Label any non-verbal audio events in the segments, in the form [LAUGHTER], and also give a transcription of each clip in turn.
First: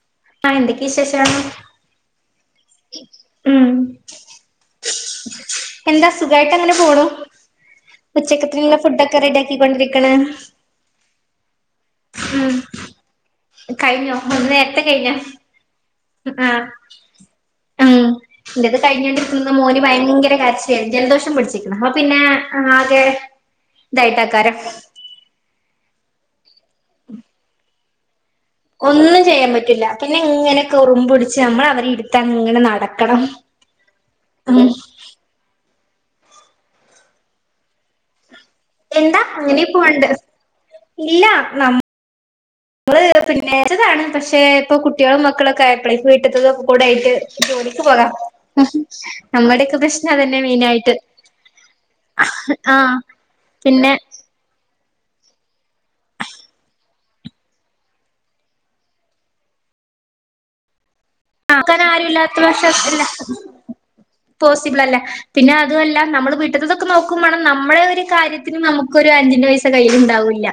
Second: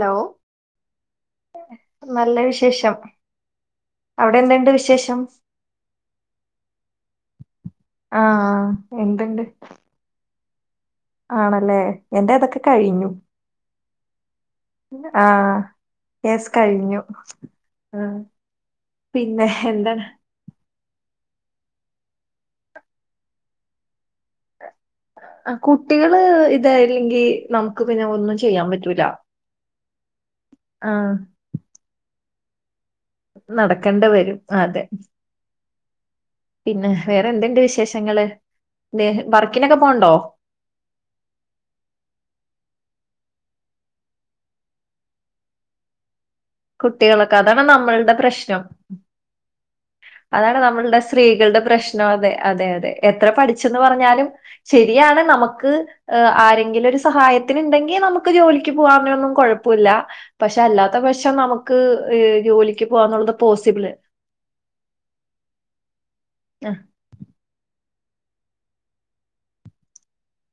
Hello ആഹ എന്തൊക്കെ വിശേഷം നല്ല വിശേഷം ഉം അവിടെ എന്തുണ്ട് വിശേഷം എന്താ സുഖായിട്ടങ്ങനെ പോണു ആഹ് ഉച്ചക്കത്തിനുള്ള ഫുഡൊക്കെ എന്തുണ്ട് റെഡിയാക്കിക്കൊണ്ടിരിക്ക്ണ്‌ ആണല്ലേ എന്റെ ഉം അതൊക്കെ കഴിഞ്ഞു കഴിഞ്ഞോ ഇന്ന് നേരത്തെ കഴിഞ്ഞോ ആഹ് യെസ് ആ കഴിഞ്ഞു ഉം ആഹ് ഇന്റേത് പിന്നെ കഴിഞ്ഞോണ്ട്ക്കുന്നു മോന് എന്താണ് ഭയങ്കര കര ജലദോഷം പിടിച്ചിക്ക്ണ്‌ അപ്പൊ പിന്നെ ആകെ ഇതായിട്ടാക്കാരം ആ കുട്ടികള് ഇതായില്ലെങ്കി നമുക്ക് പിന്നെ ഒന്നും ചെ ഒന്നും ചെയ്യാ പറ്റൂല പിന്നെ ഇങ്ങനെ ആഹ് കുറുമ്പുടിച്ച് നമ്മൾ അവനെ ഇട് തങ്ങനെ നട നടക്കണ്ട വരും അതെ പിന്നെ വേറെ എന്ത്‌ണ്ട് വിശേഷങ്ങള് ദേ എന്താ വർക്കിനൊക്കെ അങ്ങനെപ്പോണ്ട് പോണ്ടോ ഇല്ല നം നമ്മള് പിന്നേ ച്ചതാണ് പക്ഷെ ഇപ്പൊ കുട്ട്യേളും മക്കളൊക്കെ അയപ്പളേ വീ കുട്ട്യേളൊക്കെ അതാണ് നമ്മൾടെ പ്രശ്നം നമ്മുടെയൊക്കെ പ്രശ്നം അതന്നെ അതാണ് മെയിനായിട്ട് നമ്മള്ടെ സ്ത്രീകളുടെ പ്രശ്നം അതെ അതെഅതെ ആഹ് എത്ര പഠിച്ചന്ന് പിന്നെ പറഞ്ഞാലും ശരിയാണ് നമുക്ക് ആരെങ്കിലും ഒരു സഹായത്തിന്ണ്ടെങ്കിൽ നമുക്ക് ജോലിക്ക് പോവാ അതിനൊന്നും കുഴപ്പൊല്ല പക്ഷെ അല്ലാത്ത പക്ഷ ആ ആക്കാനാരുല്ലാത്ത വഷം ഇല്ല പോസിബിള് പോസിബിളല്ല പിന്നെ അതുഅല്ല നമ്മള് അഹ് വീട്ട്ത്തതൊക്കെ നോക്കുമാണം നം നമ്മളെ ഒരു കാര്യത്തിന് നമുക്കൊരു അഞ്ചിന്റെ പൈസ കയ്യിലുണ്ടാവൂല്ല്യ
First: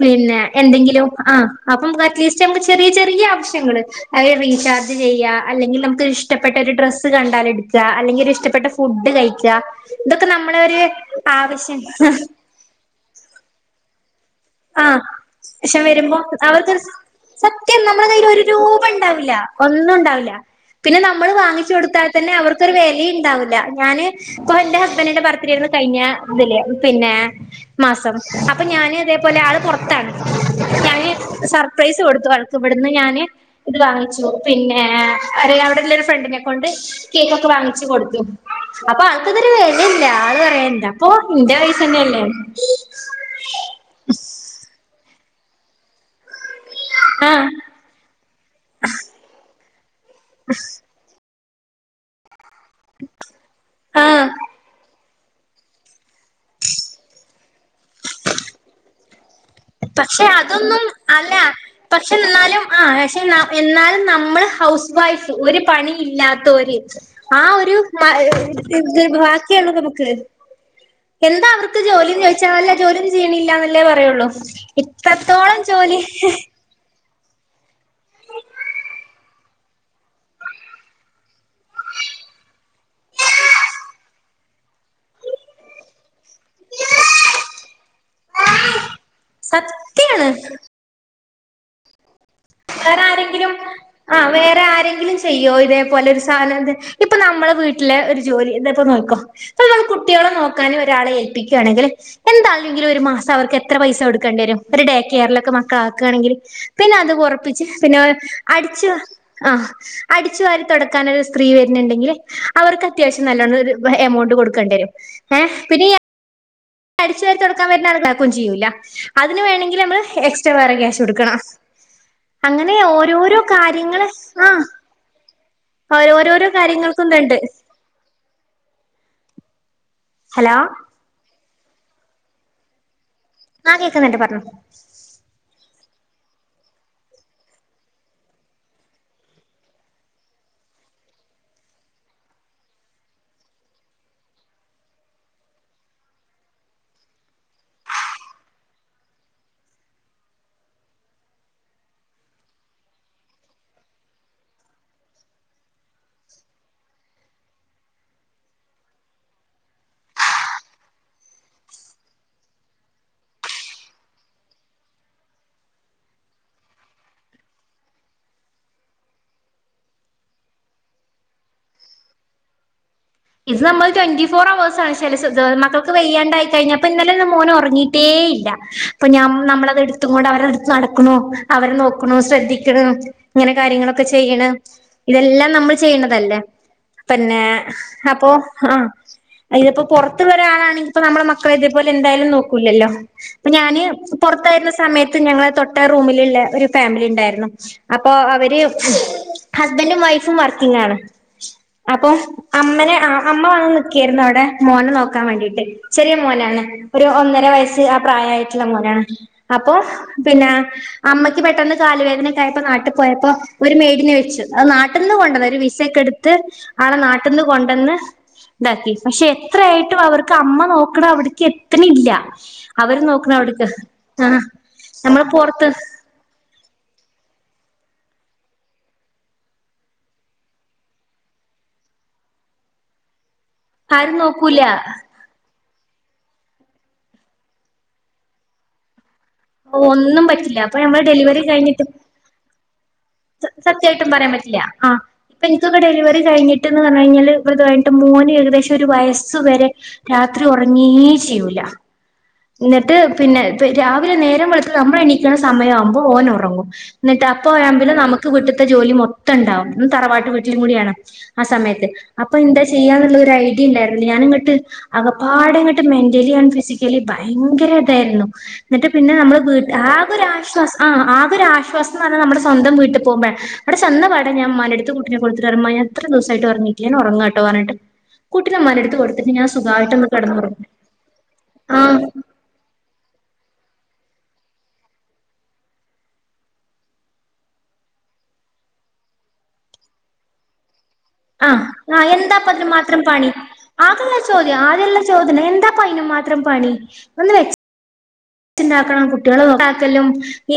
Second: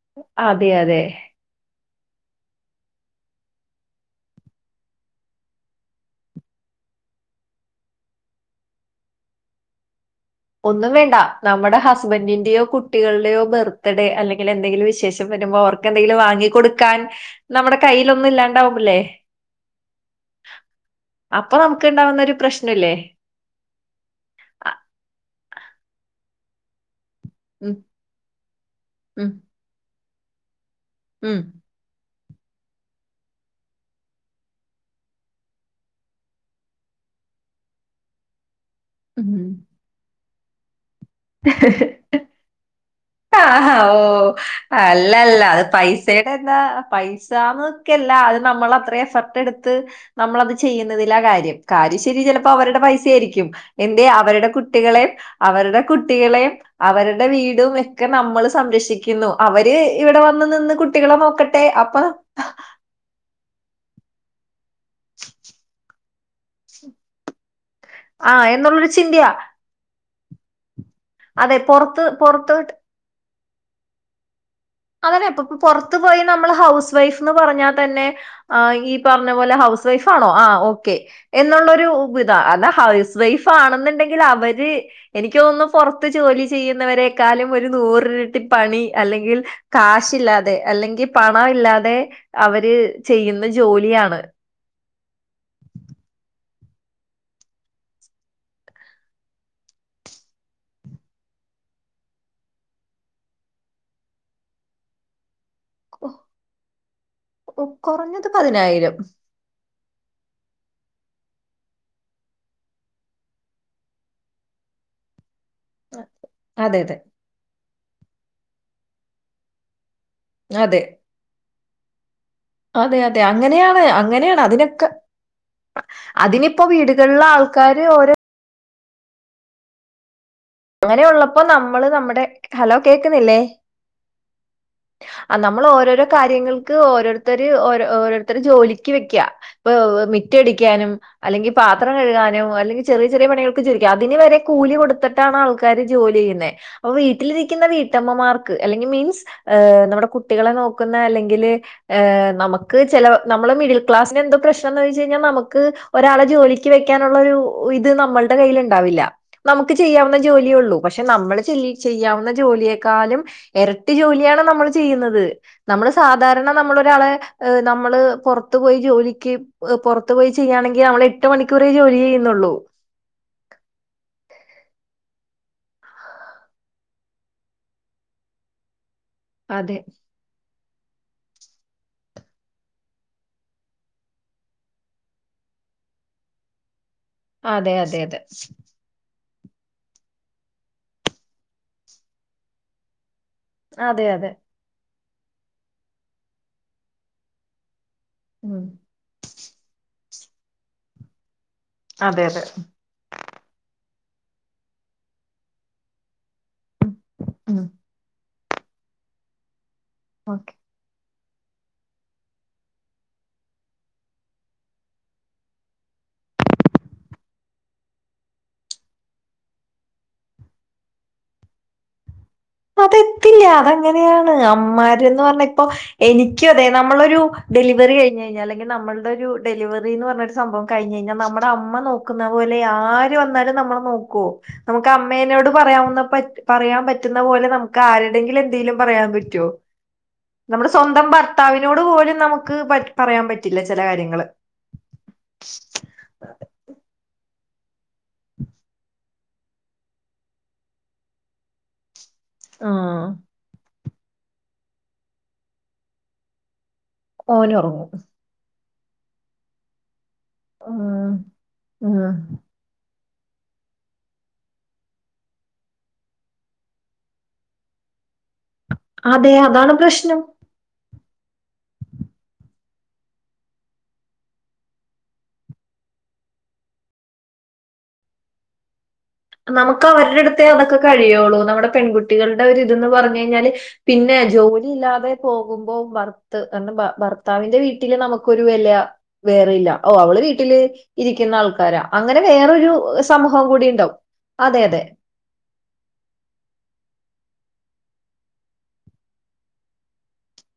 പിന്നെ അതെ, അതെ. എന്തെങ്കിലും ആ അപ്പൊ അറ്റ്ലീസ്റ്റ് നമുക്ക് ചെറിയ ചെറിയ ആവശ്യങ്ങള് അഹ് റീചാർ ചെയ്യ അല്ലെങ്കിൽ നമുക്ക് ഇഷ്ടപ്പെട്ട ഒരു ഡ്രസ്സ് കണ്ടാൽ എട്ക്ക അല്ലെങ്കി ഒരു ഇഷ്ടപ്പെട്ട ഫുഡ് കഴിക്ക ഒന്നും വേണ്ട നമ്മടെ ഹസ്ബന്റിന്റെയോ കുട്ടികളുടെയോ ബെർ ർടെ അല്ലെ ആ ഷം വരുമ്പോ അവർക്ക് വാങ്ങിക്കൊടുക്കാൻ നമ്മുടെ സത്യം നമ്മടെ കയ്യിൽ കയ്യിലൊന്നും ഒരു ഇല്ലാണ്ടാവുമ്പല്ലേ? രൂപണ്ടാവില്ല ഒന്നും ഉണ്ടാവില്ല പിന്നെ നമ്മൾ അപ്പൊ വാങ്ങിച്ചൊടുത്താൽ തന്നെ നമുക്കുണ്ടാവുന്നൊരു അവർക്കൊരു പ്രശ്നല്ലേ? വേലം ഇണ്ടാവൂല ഞാന് ഇപ്പൊ അ. എന്റെ ഹസ്ബന്റിന്റെ ബർ രുന്നു കഴിഞ്ഞ ഇതിൽ പിന്നെ ഉം. മാസം അപ്പൊ ഞാന് അതെ ഉം. പൊറത്താണ് ഞാന് ഉം. സർപ്രൈസ് കൊടു [UNINTELLIGIBLE] ഇവിടുന്ന് ഞാന് ഇത് വാങ്ങിച്ചു പിന്നെ ഒരു അവിടെള്ളരു ഫ്രണ്ടിനെ കൊണ്ട് കേക്കൊക്കെ വാങ്ങിച്ചു കൊടുത്തു അപ്പൊ ആൾക്കിതൊരു ഉം. വെലല്ല ആൾ പ വേണ്ട അപ്പൊ ഇന്റെ വയസ്സന്നെയല്ലേ ആൽ അല്ലല്ല അത് പൈസേ എന്താ ആഹ് പൈസന്നൊക്കെല്ല അത് നമ്മൾ അത്ര എഫർട്ട് എടുത്ത് നമ്മളത് ചെയ്യുന്നതിലാ ആ കാര്യം കാര്യം ശരി ചില അവരുടെ പൈസ ആയിരിക്കും എന്തെ ആഹ് അവരുടെ കുട്ടികളെ അവരുടെ കുട്ടികളേം അവരുടെ വീടും ഒക്കെ നമ്മൾ സംരക്ഷിക്കുന്നു അവര് ഇവിടെ പക്ഷെ വന്ന് നിന്ന് അതൊന്നും കുട്ടികളെ അല്ല നോക്കട്ടെ അപ്പൊ പക്ഷെ എന്നാലും ആ പക്ഷെ എന്നാലും നമ്മള് ഹൗസ് വൈഫ് ഒരു പണി ഇല്ലതൊർ ആ ഒരു ആ എന്നുള്ളൊരു എന്ത് ചിന്തയാ ബാക്കിയുള്ളത് നമ്മക്ക് എന്താ അതെ അവർക്ക് പുറത്ത് ജോലി എന്ന് ചോദിച്ചാൽ പുറത്ത് വല്ല ജോലി [UNINTELLIGIBLE] ല്ലില്ലന്നല്ലേ പറയുള്ളൂ [UNINTELLIGIBLE] ഇത്രത്തോളം പുറത്തു ജോലി പോയി നമ്മൾ ഹൗസ് വൈഫ് ന്ന് പറഞ്ഞാൽ തന്നെ ആ ഈ പറഞ്ഞ പോലെ ഹൗസ് വൈഫ് ആണോ ആ ഓക്കെ എന്നുള്ളരു ഇതാ അല്ല ഹൗസ് വൈഫ് ആണെന്നുണ്ടെങ്കിൽ അവര് എനിക്ക് തന്നുന്നു പുറത്ത് ജോലി ചെയ്യുന്നവരെക്കാളും ഒരു നൂറിരട്ടിപ്പണി അല്ലെങ്കിൽ സത്യാണ് കാശില്ലാതെ അല്ലെങ്കിൽ പണം ഇല്ലാതെ അവര് വേറെ ചെയ്യുന്ന ആരെങ്കിലും ആ ജോലിയാണ് വേറെ ആരെങ്കിലും ചെയ്യോ ഇതേപോലെ ഒരു [UNINTELLIGIBLE] ഇപ്പൊ നമ്മളെ വീട്ടിലെ ഒരു ജോലി [UNINTELLIGIBLE] നോക്കോ അ നമ്മൾ കുട്ടികളെ നോക്കാനും ഒരാളെ ഏൽപ്പികയാണെങ്കിൽ എന്തായാലും ഒരു മാസം അവർക്ക് എത്ര പൈസ കൊടുക്കേണ്ടി വരും ഒരു ഡേ കെയറിലൊക്കെ കു- കാകാണെങ്കിൽ പിന്നെ അത് കോർ കു- പിന്നെ കുറഞ്ഞത് അടിച്ചു പതിനായിരം അടിച്ചു വാരി തൊടക്കാനൊരു സ്ത്രീ വരുന്നുണ്ടെങ്കിൽ അവർക്ക് അത്യാവശ്യം നല്ലോണം ഒരു എമൗണ്ട് കൊടുക്കേണ്ടി വരും [UNINTELLIGIBLE] അതെ അതെ അടിച് വാരി തൊട [UNINTELLIGIBLE] അതിന് വേണമെങ്കിൽ നമ്മള് എക്സ്ട്രാ വരെ അതെ ക്യാഷ് കൊടുക്കണ അതെ അതെ അങ്ങനെയാണ് കാര്യങ്ങള് അങ്ങനെയാണ് ആഹ് അതിനൊക്കെ ഓരോരോരോ അതിനിപൊ കാര്യങ്ങൾക്കും വീടുകളില് ഇതുണ്ട് ആൾക്കാര് ഓരോ ഹലോ അങ്ങനെയുള്ള അപ്പൊ നമ്മള് നമ്മുടെ ഹലോ കേക്ക് ക്കുന്നില്ലേ ആഹ് കേക്കുന്നുണ്ട് പറഞ്ഞോ നമ്മൾ ഓരോരോ കാര്യങ്ങൾക്ക് ഓരോരുത്തർഓ ഓരോരുത്തർ ജോലക്ക് വെക്ക്യ ഓ മിറ്റടിക്കാനും അല്ലെങ്കിൽ പാത്രം കഴുകാനും അല്ലെങ്കിൽ ചെറിയ ചെറിയ പണികൾക്കെ [UNINTELLIGIBLE] അതിന് വരെ കൂലി കൊടുത്ത ആൾക്കർ ജോലി ചെയ്യുന്നെ അപ്പൊ വീട്ടിൽ നിൽക്കുന്ന വീട്ടമ്മമാർക്ക് അല്ലെങ്കിൽ മീൻസ് നമ്മുടെ കുട്ടികളെ നോക്കുന്ന അല്ലെങ്കിൽ് നമുക്ക് ചല നമ്മള് മിഡിൽ ക്ലാസിന് എന്തോ പ്രശ്നംന്ന്ചോദിച്ചുകഴിഞ്ഞാൽ നമുക്ക് ഒരാളെ ജോലിക്ക് വെക്കാനുള്ള ഇത് നമ്മളുടെ കയ്ൽ ഉണ്ടാവില്ല നക്ക് ചെയ്യാവുന്ന ജോലിയള്ളൂ പക്ഷെ നമ്മൾ ചെയ്യാവുന്ന ജോലിയേക്കാളും ഇരട്ടി ജോലിയാണ് നമ്മൾ ചെയ്യുന്നത് നമ്മള് സാധാരണ നമളോരാളെ നമ്മള് പുറത്തു പോയി ജോലിക്ക് പുറത്തു പോയി ചെയ്യയാണെങ്കിൽ നമ്മൾ എട്ട് മണിക്കൂറേ ജോലി ചെയ്യുന്നുള്ളൂ ഇത് നമ്മൾ ട്വന്റി ഫോർ അവേഴ്‌സ് ആണ് മക്കൾക്ക് വെയ്യാണ്ടായിക്കഴിഞാപ്പ ഇന്നലെ അപ്പൊ മോന ഉറങ്ങിയിട്ടേ ഇല്ല അപ്പൊ ഞ അതെ നമ്മളത്ടുത്ത് കൊണ്ട് അവര അടുത്ത് നടക്ക ന [UNINTELLIGIBLE] അവരെ നോക്ക്ണു ശ്രദ്ധിക്ക്ണ് ഇങ്ങനെ കാര്യങ്ങളൊക്കെ ചെയ്യിണ് ഇതെല്ലാം നമ്മൾ ചെയ്യിണണതല്ലേ പിന്നെ അതെ അതെ അതെ അപ്പൊ ആഹ ഇതിപ്പോ പുറത്തുള്ള ഒരാളാണെങ്കി ഇപ്പ നമ്മള മക്കളെ ഇതേപലെ എന്തായാലും നോക്കൂല്ലല്ലോ ഞാന് അതെ അതെ പുറത്തായിരുന്ന [UNINTELLIGIBLE] ആ സമയത്ത് ഞങ്ങളെ തൊട്ട റൂമിലുള്ള ഒരു ഫാമിലി ഉണ്ടായിരുന്നു അപ്പൊ അവര് ഉം ഹസ്ബൻഡും വൈ [UNINTELLIGIBLE] [INAUDIBLE] വർക്കിങ്ങാണ് അപ്പൊ അതെ അതെ [UNINTELLIGIBLE] അ അമ്മ വന്ന് നിക്കായിരുന്നു അവിടെ മോനെ നോക്കാൻ വേണ്ടിട്ട് ശരി [UNINTELLIGIBLE] മോനാണ് ഒരുഒന്നര വയസ്സ് ആ പ്രായ [UNINTELLIGIBLE] ഇല്ല മോനെ അപ്പൊ ഉം പിന്നെ [UNINTELLIGIBLE] അമ്മക്ക് പെട്ടെന്ന് കാല് വേദനക്കെ ആയപ്പോ നാട്ടിൽ പോയപ്പോൊ ഒരു മേടിനെ വെച്ചു അത് നാട്ടിൽ നിന്ന് കൊണ്ടന്ന ഒരു വിസയൊക്കെ എടുത്ത് ആളെ നാട്ടിൽ നിന്ന് കൊ [UNINTELLIGIBLE] അവിടെന്ന് ഇതാക്കി പക്ഷെ എത്രയായിട്ടും അവർക്ക് അമ്മ നോക്ക്ണ അവിടക്ക് എത്ത്ണ്ല്ല [INAUDIBLE] അതെത്തില്ല അതെങ്ങനെയാണ് അമ്മാര്ന്ന് നമ്മള് പറഞ്ഞ ഇപ്പൊ പുറത്ത് എനിക്ക അതെ നമ്മളൊരു ഡെലിവറി കഴിഞ്ഞഞ് കഴിഞ്ഞാൽ അല്ലെങ്കിൽ നമ്മളുടെ ഒരു ഡെലിവറി എന്ന് പറെഞ്ഞാരു സംഭവം കഴിഞ് കഴിഞ്ഞാൽ നമ്മടെ അമ്മ നോക്കുന്ന പോലെ ആരു വന്നാലും- നമ്മൾ ആരും നോക്കോ നോക്കൂല നമുക്ക് അമ്മേനോട് പറയാവുന്ന- [INAUDIBLE] [INAUDIBLE] പറയാൻ പറ്റു [UNINTELLIGIBLE] പോലെ നമുക്ക് ആരുടെങ്കിലും എന്തെങ്കിലും പറയാൻ പറ്റോ [INAUDIBLE] ഓ ഒന്നും പറ്റില്ല അപ്പൊ ഞമ്മൾ ഡെലിവറി കഴിഞ്ഞിട്ട്- ക്ക് പടി - സത്യമായിട്ടും പറയാൻ പറ്റില്ല ആ ഇപ്പൊ എനിക്കൊക്കെ ഡെലിവറി കഴിഞ്ഞിട്ട്ന്ന് പറഞ്ഞ കഴിഞ്ഞാല്- ഇത് കഴിഞിട്ട് മോന് ഏകദേശം ഒരു വയസ്സ് വരെ രാത്രി ഉറെങ്ങ ചെയ്യൂല എന്നിട്ട് ആഹ് പിന്നെ - [UNINTELLIGIBLE] രാവിലെ നേരം വെളുത്ത് നമ്മ എണിക്കണ സമയ ആവുമ്പോൾ ഓന് ഉറങ്ങും [UNINTELLIGIBLE] എന്നിട്ടപ്പ ഓന് [UNINTELLIGIBLE] ഉറങ്ങും പിന്നെ നമക്ക് [UNINTELLIGIBLE] ജോലി മൊത്തം ഉണ്ടാവും [UNINTELLIGIBLE] തറവാട്ട് [UNINTELLIGIBLE] വീട്ടിലും കൂടിയാണ് ഉം ആ സമയത്ത് ഉം അപ്പൊ എന്താ ചെയ്യാന്നുള്ളദ്- ഒരു ഐഡിയ ഉണ്ടായിരുന്നില്ല്യ ഞാനിങ്ങോട്ട് അകപ്പാട ഇങ്ങോട്ട് മെന്റലി ആൻഡ് ഫിസിക്കലി ഭയങ്കര ഇതായിരുന്നു എന്നിട്ട് പിന്നെ അതെ അതാണ് ആക പ്രശ്നം ഒരു ആശ്വാസം ആ ആകൊരു ആശ്വാസംന്ന് പറയുന്നത് നമ്മുടെ- സ്വന്തം വീട്ടി പോവുമ്പോ അവിടെ ചെന്ന പാടെ ഞാൻ മ്മനെടുത്ത് കുട്ടിനെകൊടുത്തിട്ട് മ്മ ഞാന് ഇത്ര ദിവസമായിട്ട് ഉറങ്ങിട്ടില്ല ഞാൻ ഉറങ്ങാട്ടോന്ന് പറഞ്ഞിട്ട് കുട്ടിനെ മ്മാനെടുത്ത് കൊടു നമുക്ക് അവരുടെ അടുത്തേ അതൊക്കെ കഴിയുള്ളൂ നമ്മുടെ ആഹ് പെൺകുട്ടികളുടെ ഒരിതന്ന് പറഞ്ഞു കഴിഞ്ഞാല്- പിന്നെ ജോലി ഇല്ലാതെ പോകുമ്പോ ഭർത്താവിന്റെ വീട്ടില് നമുക്കൊരു വില വേരില്ല ഓ അവള് വീട്ടില്- ഇരിക്കുന്ന ആഹ് ആൾക്കാരാ ആഹ് അങ്ങനെ എന്താപ്പ അതിന് വേറൊരു മാത്രം പണി സമൂഹം കൂടി ഉണ്ടാവും ആദ്യള്ള ചോദ്യം ആദ്യള്ള ചോദ്യം എന്താപ്പ അതിനും മാത്രം പണി? ഒന്ന് വെച്ച് - ഫുട്ണ്ടാക്കണം കുട്ടികള നോക്കണം.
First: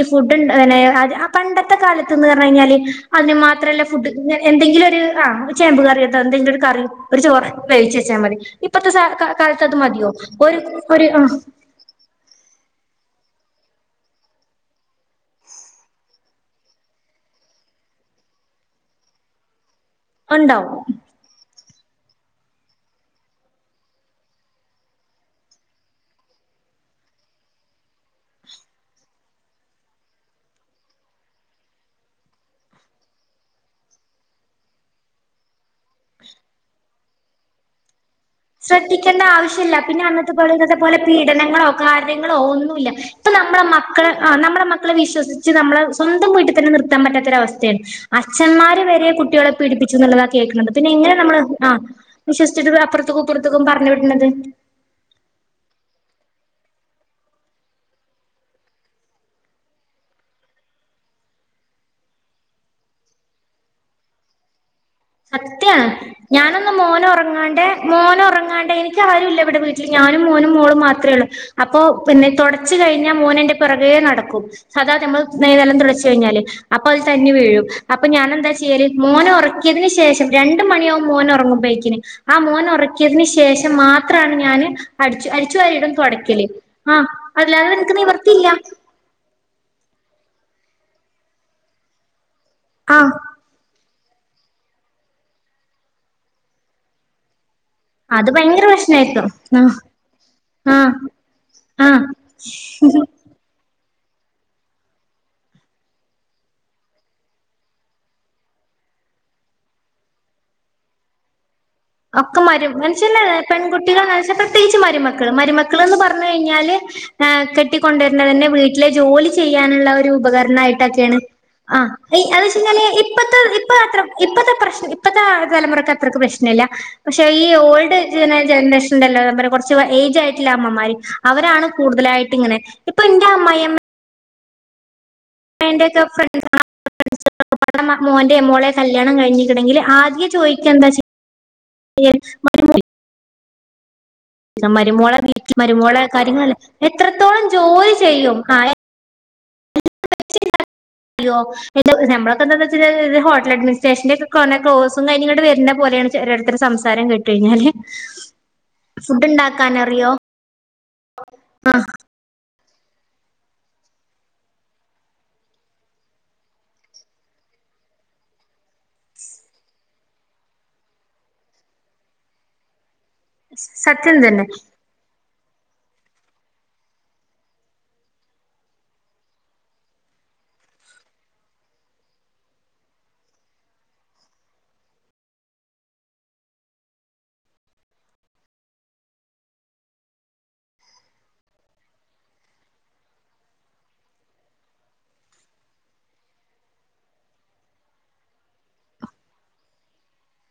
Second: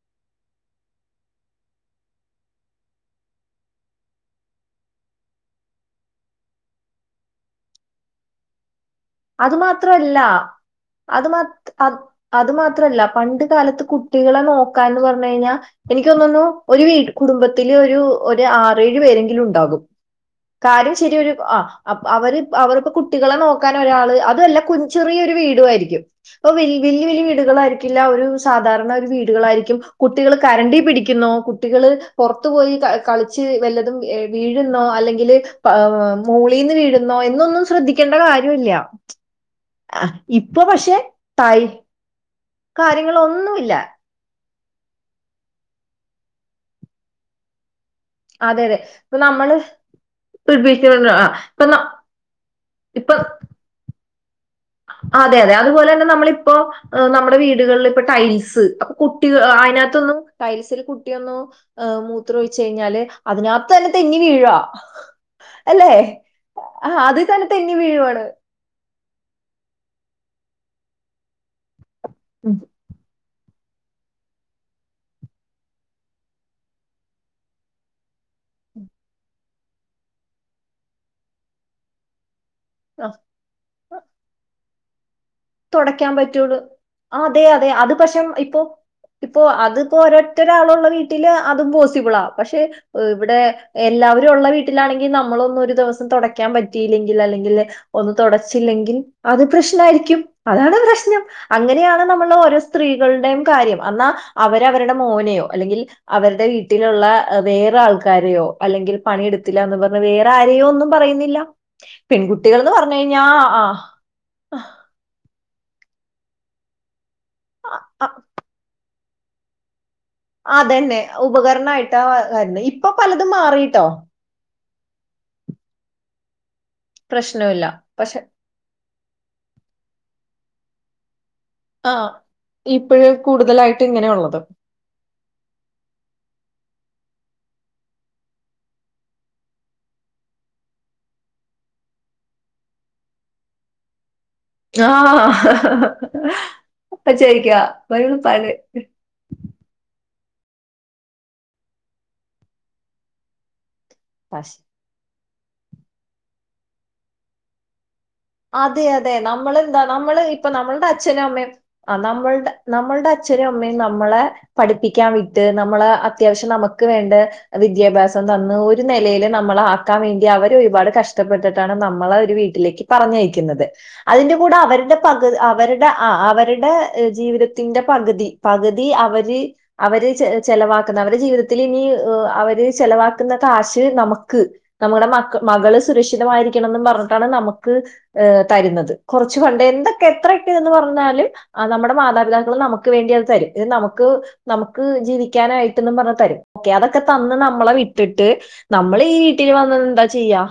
ഫുടുണ്ടാക്കലും പണ്ടത്തെ കാലത്ത്ന്ന് പറഞ്ഞഞ് കഴിഞ്ഞാല് അതിന് മാത്രമല്ല ഫുഡ് എന്തെങ്കിലും ഒരു ആ ചേമ്പ് കറി അ എന്തെങ്കിലും ഒരു കറി ഒരു ചോറ് വേവിച്ച് വെച്ചാൽ മതി ഇപ്പത്തെ കാലത്ത് അത് മതിയോ ഒരു ഒരു ആ അത് മാത് അത് അത് മാത്രല്ല പണ്ട് കാലത്ത് കുട്ടികളെ നോക്കാൻന്ന് പറഞ്ഞു കഴിഞ്ഞാൽ എനിക്ക് തോന്നുന്നു വി ഒരു കുടുംബത്തില് ഒരു ആറേഴു പേരെങ്കിലും ഉണ്ടാകും ഉണ്ടാവും കാര്യം ശരി ഒരു ആ അവര് അവർക് കുട്ടികളെ നോക്കാൻ ഒരാള് അതല്ല കുഞ് ചെറിയ ഒരു വീട് ആയിരിക്കും ഇപ്പൊ വലിയ വലിയ വീടുകളായിരിക്കില്ല ഒരു സാധാരണ ഒരു വീടുകളായിരിക്കും കുട്ടികൾ കരണ്ടി പിടിക്കുന്നോ കുട്ടികൾ പുറത്തു പോയി കളിച്ച് വല്ലതും വീഴുന്നോ അല്ലെങ്കിൽ മോളിൽന്ന് വീഴുന്നോ എന്നൊന്നും ശ്രദ്ധിക്കേണ്ട കാര് ശ്രദ്ധിക്കേണ്ട ആവശ്യല്ല പിന്നെ അന്നത്തെ പോലെ ഇപ്പൊ ഇന്നത്തെ പോല പക്ഷെ തൈ പീഡനങ്ങളോ കാര ളോ ഒന്നുല്ല ഇപ്പ നമ്മള കാര്യങ്ങളൊന്നുമില്ല. മക്കള് അ നമ്മ മക്കളെ വിശ്വസിച്ച് നമ്മള് സ്വന്തം വീട്ടിൽ തന്നെ നിർത്താൻ പറ്റാത്തൊരവസ്ഥയാണ് അതെ അതെ അച്ഛന്മാര് വരെ ഇപ്പൊ കുട്ടികളെ നമ്മള് പീഡിപ്പിച്ചു എന്നുള്ളതാ കേൾക്കുന്നുണ്ട് പിന്നെ ഇപ്പൊ എങ്ങനെ നമ്മൾ ആ വിശ്വസിച്ചിട്ട് അപ്പുറ ഇപ്പൊ പുറത്തേക്കും ഇപ്പുർത്തെക്കും പറഞ്ഞു വിടുന്നത്. അതെ അതെ അതുപോലെ തന്നെ നമ്മളിപ്പോ നമ്മുടെ വീടുകളിൽ ഇപ്പ ടൈൽസ് അപ്പൊ കുട്ടി അതിനകത്തൊന്നും ടൈൽസിൽ കുട്ടിയൊന്നും മൂത്രൊഴിച്ചു കഴിഞ്ഞാല് അതിനകത്ത് തന്നെ തെന്നി വീഴാ. സത്യാണ് ഞാനൊന്ന് ആഹ് മോന് അതിൽ തന്നെ ഉറങ്ങാണ്ട് തെന്നി മോന് വീഴുവാണ്. ഉറങ്ങാണ്ടെനി ട്ടിൽ ആരും ഇല്ല ഇവിടെ വീട്ടിൽ ഞാനും മോനും മോളും മാത്രേള്ളൂ അ അപ്പോ പിന്നെ ഉം. തുടച്ചു കഴിഞ്ഞ മോനെ പിറകേ നടക്കും സാധാ നമ്മള് നെ നെലം തുടച്ചു കഴിഞ്ഞാല് അപ്പൊ അത് തന്നി വീഴും അപ്പൊ ഞാനെന്താ ചെയ്യല് മോനെ ഉറക്കി തിന് ശേഷം രണ്ടു മണിയാകും മോൻ ഉറങ്ങുമ്പോഴക്കിന് ആ മോൻ ആ, ഉറക്കിയതിന് ശേഷം മാ ത്രാണ് ഞാന് അടു തുടയ്ക്കാൻ പറ്റുള്ളു അതെ അതെ അല്ലാതെ അത് എനിക്ക് പക്ഷെ നിവർത്തിയില്ല ഇപ്പൊ ഇപ്പോ അതിപ്പോ ഒറ്റൊരാളുള്ളത് വീട്ടില് അതും പോസിബിൾ ആവും. പക്ഷെ ആഹ് ഇവിടെ എല്ലാവ രൊള്ള വീട്ടിലാണെങ്കിൽ നമ്മളൊന്നു ഒരു ദിവസം തുടക്കാൻ പറ്റയില്ലെങ്കിൽ അല്ലെങ്കിൽ ഒന്ന് അത് ഭയങ്കര തുടച്ചില്ലെങ്കിൽ പ്രശ്നായിരുന്നു അത് ആഹ് പ്രശ്നമായിരിക്കും. അതാണ് ആഹ് പ്രശ്നം ആഹ് അങ്ങനെയാണ് നമ്മൾ ഓരോ സ്ത്രീകളുടെയും കാര്യം. എന്നാ അവരവരുടെ മോനെയോ അല്ലെങ്കിൽ അവരുടെ വീട്ടിലുള്ള വേറെ ആൾക്കാരെയോ അല്ലെങ്കിൽ പണിയെടുത്തില്ല എന്ന് പറഞ്ഞ് വേറെ ആരെയൊന്നും പറയുന്നില്ല. ഒക്കെ പെൺകുട്ടികൾ മരു എന്ന് പറഞ്ഞു കഴിഞ്ഞാൽ [UNINTELLIGIBLE] പെൺകുട്ടികൾ പ്രത്യേകിച്ച് മരുമക്കള് മരുമ മക്കളെന്ന് പറഞ്ഞു കഴിഞ്ഞാല് ആ കെട്ടി കൊണ്ടു ആ വരണ തന്നെ വീട്ടിലെജോ ജോലി ചെയ്യാനുള്ള ഒരു ഒരു ഉപകരണം അതന്നെ ആയിട്ടൊക്കെയാണ് ആ ഉപകരണായിട്ടാ അത് വെച്ച് വരുന്നെ. ഇപ്പൊ കഴിഞ്ഞാൽ പലതും ഇപ്പത്തെ ഇപ്പം മാറിട്ടോ അത്ര ഇപ്പത്തെ പ്രശ് ഇപ്പത്തെ തലമുറക്ക് അത്രക്ക് പ്രശ്നം ഇല്ല പക്ഷെ ഈ പ്രശ്നമില്ല. ഓൾഡ് പക്ഷെ ജന ജനറേഷൻ ണ്ട്ല്ലോ കുറച്ച് ഏജ് ആയിട്ടിള്ള അമ്മമാര് അവരാണ് ആഹ് കൂടുതലായിട്ട് ഇങ്ങനെ ഇപ്പൊ ഇപ്പഴ് എന്റെ അമ്മായിയമ്മ കൂടുതലായിട്ട് ഇങ്ങനെയുള്ളത്. എന്റെയൊക്കെ ഫ്രണ്ട് ആ [UNINTELLIGIBLE] മോന്റെ മോളെ കല്യാണം കഴിഞ്ഞിട്ടുണ്ടെങ്കിൽ ആദ്യം ചോദിക്കാ എന്താ ചെയ്യ [UNINTELLIGIBLE] മരുമോള് വിറ്റ് ആഹ് മരുമോള കാര്യങ്ങളല്ലേ എത്രത്തോളം ശരിക്കാ. ജോലി പല ചെയ്യും പല ആ നമ്മളൊക്കെ എന്താ ഹോട്ട അഡ്മി സ്റ്റേഷനൊക്കെ കൊറേ പക്ഷെ കോഴ്സും കാര്യാ വരുന്ന പോലെയാണ് ചെലൊരുടെ സംസാരം കേട്ട കഴിഞ്ഞാല് അതെ അതെ ഫുഡ് ഉണ്ടാക്കാൻ നമ്മൾന്താ അറിയോ നമ്മള് ഇപ്പ നമ്മളുടെ അച്ഛനും അമ്മയും ആ നമ്മളുടെ നമ്മളുടെ അച്ഛനും അമ്മയും നമ്മളെ പഠിപ്പിക്കാൻ വിട്ട് നമ്മളെ അത്യാവശ്യം നമുക്ക് വേണ്ട വിദ്യാഭ്യാസം തന്ന് ഒരു നിലയിൽ നമ്മളെ ആക്കാൻ വേണ്ടി അവര് ഒരുപാട് കഷ്ടപ്പെട്ടിട്ടാണ് നമ്മളെ ഒരു വീട്ടിലേക്ക് പറഞ്ഞയയ്ക്കുന്നത് സത്യം അതിന്റെ തന്നെ കൂടെ അവരുടെ പകു അവരുടെ ആ അവരുടെ ജീവിതത്തിന്റെ പകുതി പകുതി അവര് അവര് ചെലവാക്കുന്ന അവരുടെ ജീവിതത്തിൽ ഇനി അവര് ചെലവാക്കുന്ന കാശ് നമുക്ക് നമ്മുടെ മകള് സുരക്ഷിതമായിരിക്കണംഎന്നും പറഞ്ഞിട്ടാണ് നമ ക്ക് തരുന്നത് കുറച്ചു കണ്ട് എന്തൊക്കെ എത്രയൊക്കെ എന്ന് പറഞ്ഞാലും നമ്മുടെ മാതാപിതാക്കൾ നമുക്ക് വേണ്ടി അത് തരും ഇത് നമുക്ക് നമുക്ക് ജീവിക്കാനായിട്ട്ന്ന് പറഞ്ഞ തരും ഓക്കെ അതൊക്കെ തന്ന് നമ്മളെ വിട്ടിട്ട് നമ്മൾ ഈ വീട്ടിൽ വന്ന് എന്താ ചെയ്യാ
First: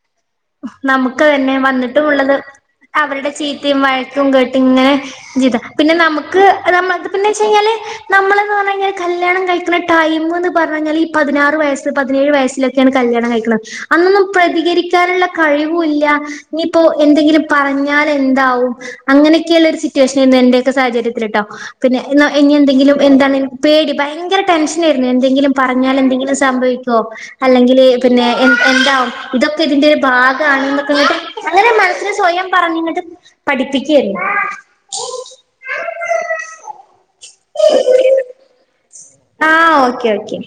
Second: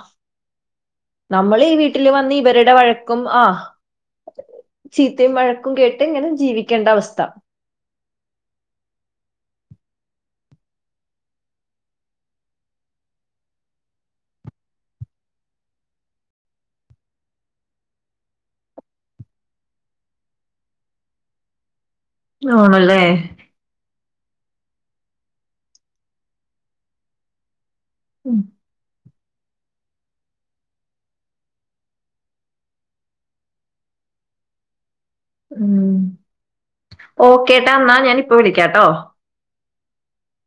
നമുക്ക് തന്നെ നമ്മൾ ഈ വന്നി വീട്ടിൽ വന്ന് എന്തുള്ളത് ഇവരുടെ വഴക്കും അവരുടെ ആ ചീത്തയും വഴക്കും കേട്ട് ഇങ്ങനെ ചീത്തയും വഴക്കും പിന്നെ കേട്ട് ഇങ്ങനെ നമുക്ക് ജീവിക്കേണ്ട അവസ്ഥ പിന്നെ വച്ച കഴിഞ്ഞാല് നമ്മള പറഞ്ഞ് കഴിഞ്ഞാൽ കല്യാണം കഴിക്ക ടൈം ന്ന് പറഞ്ഞ് ഈ പതിനാറ് വയസ് പതിനേഴ് വയസ്സിലൊക്കെയാണ് കല്യാണം കഴിക്കുന്നത് അന്നൊന്നും പ്രതികരിക്കാനുള്ള കഴിവൂല്ല നീയിപ്പോ എന്തെങ്കിലും പറഞ്ഞാൽ എന്താവും അങ്ങനെയൊക്കെയുള്ള ഒരു സിറ്റുവേഷൻ ആയിരുന്നു എന്റെയൊക്കെ സാഹചര്യത്തില് കേട്ടോ പിന്നെ ഇനി എന്തെങ്കിലും ആണല്ലേ എന്താണ് പേടിയ ഭ ഭയങ്കര ടെൻഷൻ ആയിരുന്നു എന്തെങ്കിലും പറഞ്ഞാൽ എന്തെങ്കിലും സംഭവിക്കോ അല്ലെങ്കിൽ പിന്നെ എ എന്താ ഇതൊക്കെതിന്റെ ഭാഗമാണ് എന്നൊക്കെ ഇങ്ങോട്ട് അങ്ങനെ മനസ്സിന് സ്വയം പറഞ്ഞിട്ട് പഠിപ്പിക്കായിരുന്നു ഉ ഓക്കേട്ടാ എന്നാ ഞാനിപ്പ വിളിക്കാട്ടോ ആ ഓക്കെ ഓക്കെ